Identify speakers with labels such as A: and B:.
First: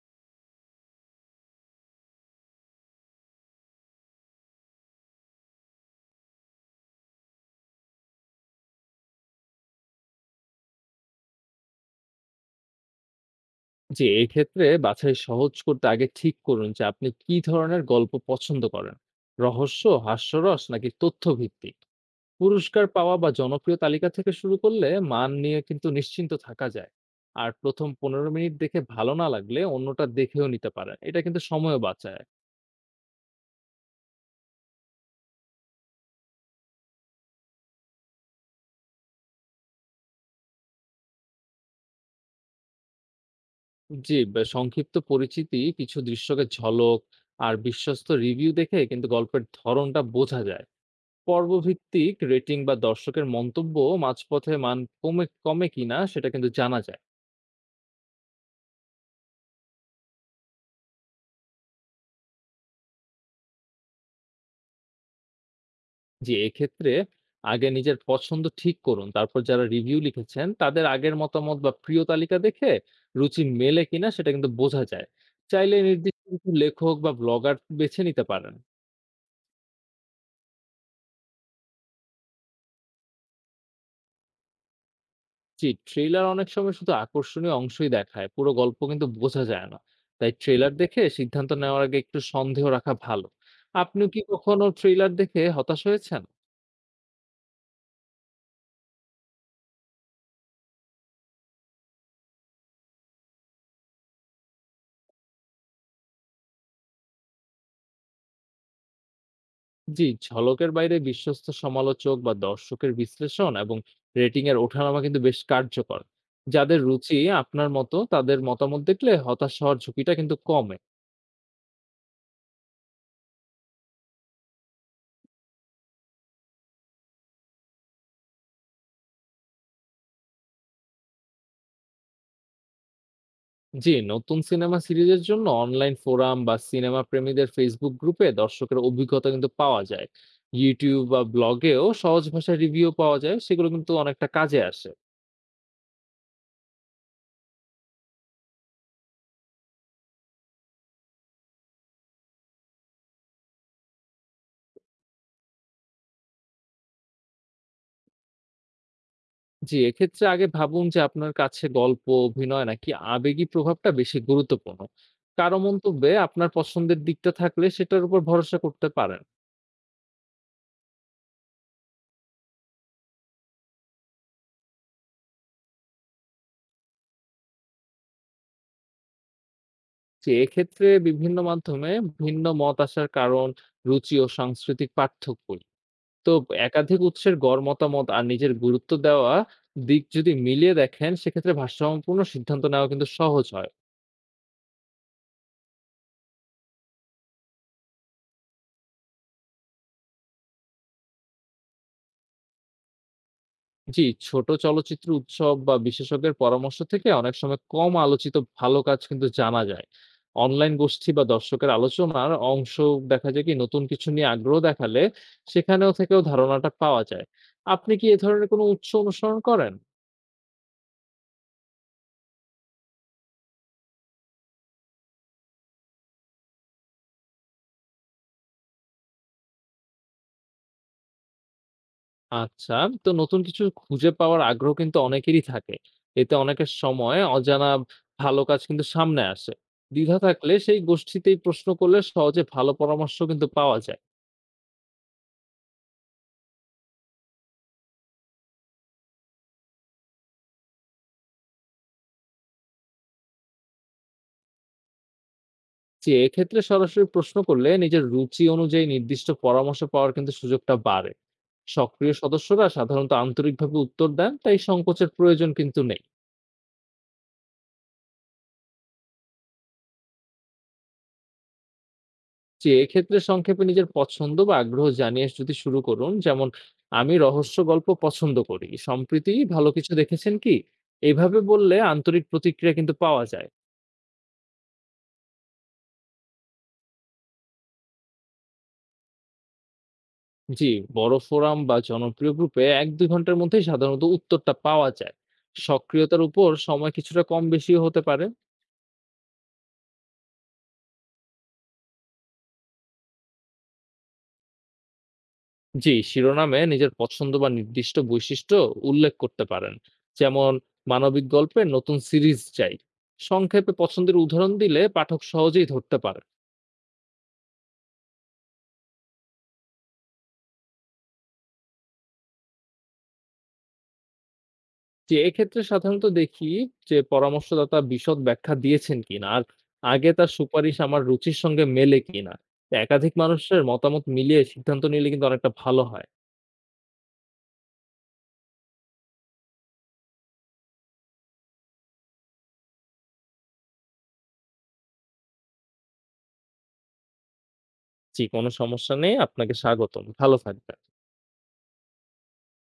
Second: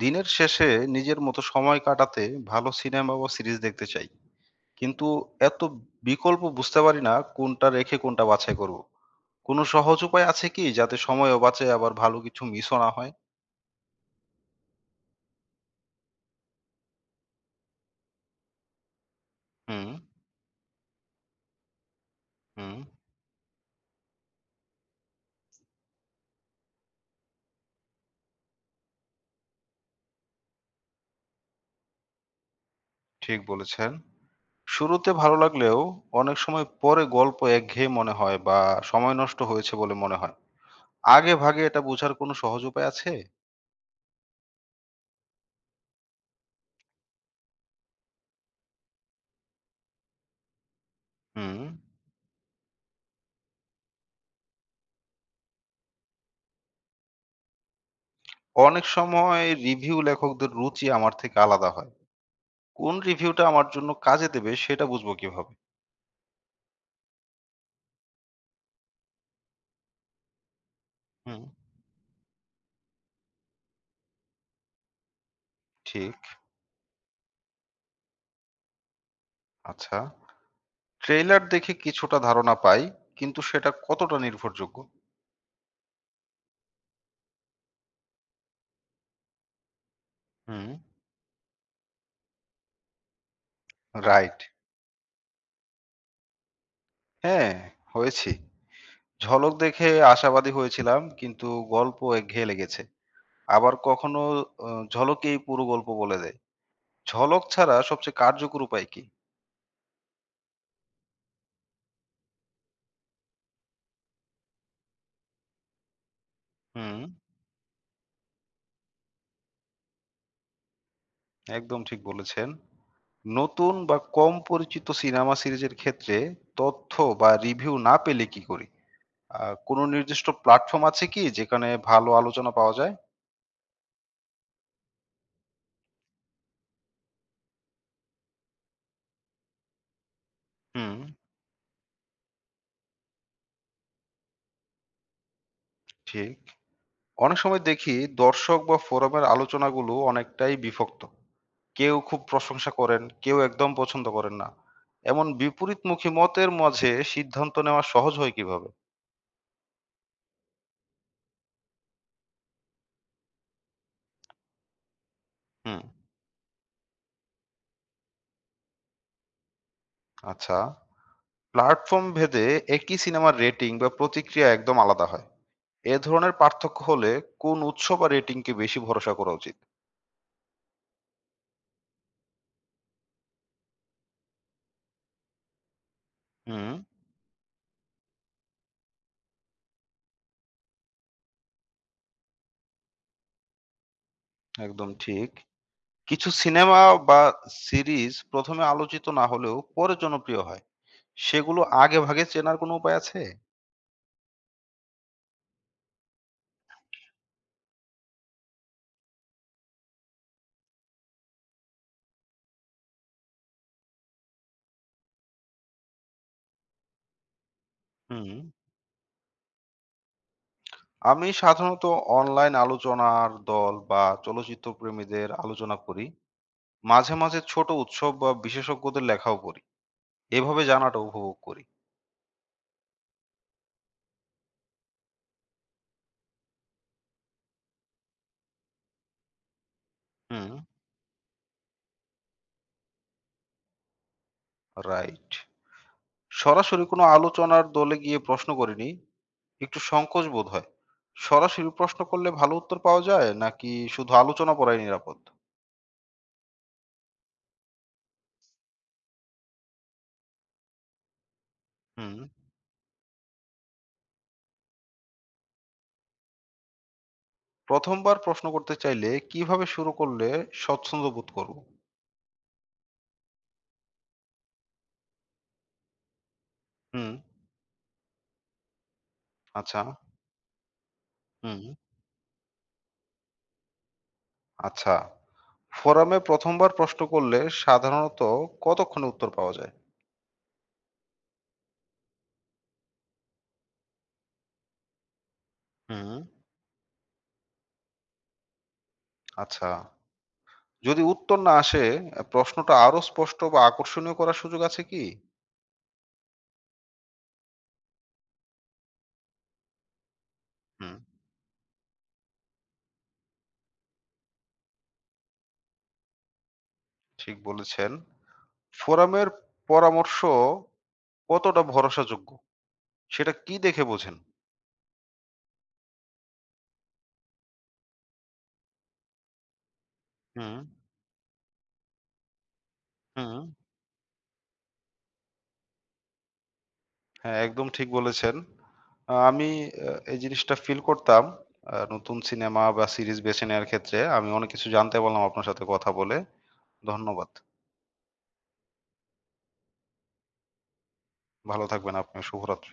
A: দিনের শেষে নিজের মতো সময় কাটাতে ভালো সিনেমা বা সিরিজ দেখতে চাই, কিন্তু এত বিকল্প বুঝতে পারি না কোনটা রেখে কোনটা বাছাই করব। কোনো সহজ উপায় আছে কি যাতে সময়ও বাঁচে আবার ভালো কিছু মিসও না হয়?
B: জি, এই ক্ষেত্রে বাছাই সহজ করতে আগে ঠিক করুন যে আপনি কি ধরনের গল্প পছন্দ করেন। রহস্য,
A: হুম।
B: হাস্যরস নাকি তথ্যভিত্তিক?
A: হুম।
B: পুরস্কার পাওয়া বা জনপ্রিয় তালিকা থেকে শুরু করলে মান নিয়ে কিন্তু নিশ্চিন্ত থাকা যায়। আর প্রথম ১৫ মিনিট দেখে ভালো না লাগলে অন্যটা দেখেও নিতে পারেন। এটা কিন্তু সময়ও বাঁচায়।
A: ঠিক বলেছেন। শুরুতে ভালো লাগলেও অনেক সময় পরে গল্প একঘেয়ে মনে হয় বা সময় নষ্ট হয়েছে বলে মনে হয়। আগে ভাগে এটা বোঝার কোনো সহজ উপায় আছে?
B: জি, বা সংক্ষিপ্ত পরিচিতি, কিছু দৃশ্যকে ঝলক আর বিশ্বস্ত রিভিউ দেখে কিন্তু গল্পের ধরনটা বোঝা যায়।
A: হুম।
B: পর্বভিত্তিক রেটিং বা দর্শকের মন্তব্য মাঝপথে মান কমে কমে কিনা সেটা কিন্তু জানা যায়।
A: অনেক সময় রিভিউ লেখকদের রুচি আমার থেকে আলাদা হয়। কোন রিভিউটা আমার জন্য কাজে দেবে সেটা বুঝবো কিভাবে?
B: যে এক্ষেত্রে আগে নিজের পছন্দ ঠিক করুন, তারপর যারা রিভিউ লিখেছেন তাদের আগের
A: হুম,
B: মতামত বা প্রিয় তালিকা দেখে রুচি মেলে কিনা সেটা কিন্তু বোঝা যায়। চাইলে
A: ঠিক।
B: নির্দিষ্ট কিছু লেখক বা ব্লগার বেছে নিতে পারেন।
A: আচ্ছা। ট্রেইলার দেখে কিছুটা ধারণা পাই, কিন্তু সেটা কতটা নির্ভরযোগ্য?
B: জি, ট্রেলার অনেক সময় শুধু আকর্ষণীয় অংশই দেখায়, পুরো গল্প কিন্তু বোঝা যায় না। তাই
A: হুম,
B: ট্রেলার দেখে সিদ্ধান্ত নেওয়ার আগে একটু সন্দেহ রাখা ভালো। আপনিও কি
A: রাইট।
B: কখনো ট্রেলার দেখে হতাশ হয়েছেন?
A: হ্যাঁ, হয়েছি। ঝলক দেখে আশাবাদী হয়েছিলাম, কিন্তু গল্প একঘেয়ে লেগেছে। আবার কখনো ঝলকেই পুরো গল্প বলে দেয়। ঝলক ছাড়া সবচেয়ে কার্যকর উপায় কি?
B: জি, ঝলকের বাইরে বিশ্বস্ত সমালোচক বা দর্শকের বিশ্লেষণ এবং রেটিং এর ওঠানামা কিন্তু বেশ কার্যকর। যাদের
A: হুম,
B: রুচি আপনার মতো তাদের মতামত দেখলে হতাশ হওয়ার ঝুঁকিটা কিন্তু কমে।
A: একদম ঠিক বলেছেন। নতুন বা কম পরিচিত সিনেমা সিরিজের ক্ষেত্রে তথ্য বা রিভিউ না পেলে কি করি? আ কোনো নির্দিষ্ট প্ল্যাটফর্ম আছে কি যেখানে ভালো আলোচনা পাওয়া যায়?
B: জি, নতুন সিনেমা সিরিজের জন্য অনলাইন ফোরাম বা সিনেমা প্রেমীদের ফেসবুক গ্রুপে দর্শকের অভিজ্ঞতা কিন্তু পাওয়া যায়।
A: হুম,
B: ইউটিউব বা ব্লগেও সহজ ভাষায় রিভিউ পাওয়া যায়, সেগুলো কিন্তু অনেকটা কাজে আসে।
A: ঠিক। অনেক সময় দেখি দর্শক বা ফোরামের আলোচনাগুলো অনেকটাই বিভক্ত। কেউ খুব প্রশংসা করেন, কেউ একদম পছন্দ করেন না। এমন বিপরীতমুখী মতের মাঝে সিদ্ধান্ত নেওয়া সহজ হয় কিভাবে?
B: জি, এক্ষেত্রে আগে ভাবুন যে আপনার কাছে গল্প, অভিনয় নাকি আবেগী প্রভাবটা বেশি গুরুত্বপূর্ণ। কারো
A: হুম,
B: মন্তব্যে আপনার পছন্দের দিকটা থাকলে সেটার উপর ভরসা করতে পারেন।
A: আচ্ছা। প্ল্যাটফর্ম ভেদে একই সিনেমার রেটিং বা প্রতিক্রিয়া একদম আলাদা হয়। এ ধরনের পার্থক্য হলে কোন উৎস বা রেটিংকে বেশি ভরসা করা উচিত?
B: যে এক্ষেত্রে বিভিন্ন মাধ্যমে ভিন্ন মত আসার কারণ, রুচি ও সাংস্কৃতিক পার্থক্যই। তো
A: হুম,
B: একাধিক উৎসের গড় মতামত আর নিজের গুরুত্ব দেওয়া দিক যদি মিলিয়ে দেখেন সেক্ষেত্রে ভারসাম্যপূর্ণ সিদ্ধান্ত নেওয়া কিন্তু সহজ হয়।
A: একদম ঠিক। কিছু সিনেমা বা সিরিজ ১ম এ আলোচিত না হলেও পরে জনপ্রিয় হয়। সেগুলো আগেভাগে চেনার কোনো উপায় আছে?
B: জি, ছোট চলচ্চিত্র উৎসব বা বিশেষজ্ঞের পরামর্শ থেকে অনেক সময় কম আলোচিত ভালো কাজ কিন্তু জানা যায়। অনলাইন গোষ্ঠী বা দর্শকের আলোচনার অংশ দেখা যায় কি নতুন কিছু নিয়ে আগ্রহ দেখালে সেখানেও থেকেও ধারণাটা পাওয়া যায়। আপনি কি এ
A: হুম।
B: ধরনের কোনো উৎস অনুসরণ করেন?
A: আমি সাধারণত অনলাইন আলোচনার দল বা চলচ্চিত্র প্রেমীদের আলোচনা পড়ি। মাঝে, মাঝে ছোট উৎসব বা বিশেষজ্ঞদের লেখাও পড়ি। এভাবে জানাটা উপভোগ করি।
B: আচ্ছা, তো নতুন কিছু খুঁজে পাওয়ার আগ্রহ কিন্তু অনেকেরই থাকে। এতে অনেকের সময় অজানা ভালো কাজ কিন্তু সামনে আসে। দ্বিধা
A: হুম,
B: থাকলে সেই গোষ্ঠীতেই প্রশ্ন করলে সহজে ভালো পরামর্শ কিন্তু পাওয়া যায়।
A: রাইট। সরাসরি কোনো আলোচনার দলে গিয়ে প্রশ্ন করিনি। একটু সংকোচ বোধ হয়। সরাসরি প্রশ্ন করলে ভালো উত্তর পাওয়া যায় নাকি শুধু আলোচনা পড়াই নিরাপদ?
B: জি, এক্ষেত্রে সরাসরি প্রশ্ন করলে নিজের রুচি অনুযায়ী নির্দিষ্ট পরামর্শ পাওয়ার কিন্তু সুযোগটা বাড়ে।
A: হুম।
B: সক্রিয় সদস্যরা সাধারণত আন্তরিকভাবে উত্তর দেন, তাই সংকোচের প্রয়োজন কিন্তু নেই।
A: ১ম বার প্রশ্ন করতে চাইলে কিভাবে শুরু করলে স্বচ্ছন্দ বোধ করব?
B: যে এক্ষেত্রে সংক্ষেপে নিজের পছন্দ বা আগ্রহ জানিয়ে যদি শুরু করুন, যেমন
A: হুম,
B: আমি রহস্য গল্প পছন্দ করি। সম্প্রতি ভালো
A: আচ্ছা,
B: কিছু দেখেছেন কি? এভাবে
A: হুম,
B: বললে আন্তরিক প্রতিক্রিয়া কিন্তু পাওয়া যায়।
A: আচ্ছা। ফোরামে ১ম বার প্রশ্ন করলে সাধারণত কতক্ষণে উত্তর পাওয়া যায়?
B: জি, বড় ফোরাম বা জনপ্রিয় গ্রুপে ১-২ ঘন্টার মধ্যেই সাধারণত উত্তরটা পাওয়া যায়।
A: হুম,
B: সক্রিয়তার উপর সময় কিছুটা কম বেশিও হতে পারে।
A: আচ্ছা। যদি উত্তর না আসে, প্রশ্নটা আরো স্পষ্ট বা আকর্ষণীয় করার সুযোগ আছে কি?
B: জি, শিরোনামে নিজের পছন্দ বা নির্দিষ্ট বৈশিষ্ট্য উল্লেখ করতে পারেন। যেমন
A: হুম,
B: মানবিক গল্পের নতুন সিরিজ চাই। সংক্ষেপে পছন্দের উদাহরণ দিলে পাঠক সহজেই ধরতে পারে।
A: ঠিক বলেছেন। ফোরামের পরামর্শ কতটা ভরসাযোগ্য, সেটা কি দেখে বোঝেন?
B: যে এক্ষেত্রে সাধারণত দেখি যে পরামর্শদাতা বিশদ ব্যাখ্যা দিয়েছেন কিনা আর আগে তার
A: হুম,
B: সুপারিশ আমার রুচির সঙ্গে মেলে কিনা। তা একাধিক
A: হুম।
B: মানুষের মতামত মিলিয়ে সিদ্ধান্ত নিলে কিন্তু অনেকটা ভালো হয়।
A: হ্যাঁ, একদম ঠিক বলেছেন। আমি এই জিনিসটা ফিল করতাম। নতুন সিনেমা বা সিরিজ বেছে নেওয়ার ক্ষেত্রে আমি অনেক কিছু জানতে পারলাম আপনার সাথে কথা বলে। ধন্যবাদ।
B: জি, কোনো সমস্যা নেই। আপনাকে স্বাগতম। ভালো থাকবেন।
A: ভালো থাকবেন আপনিও। শুভরাত্রি।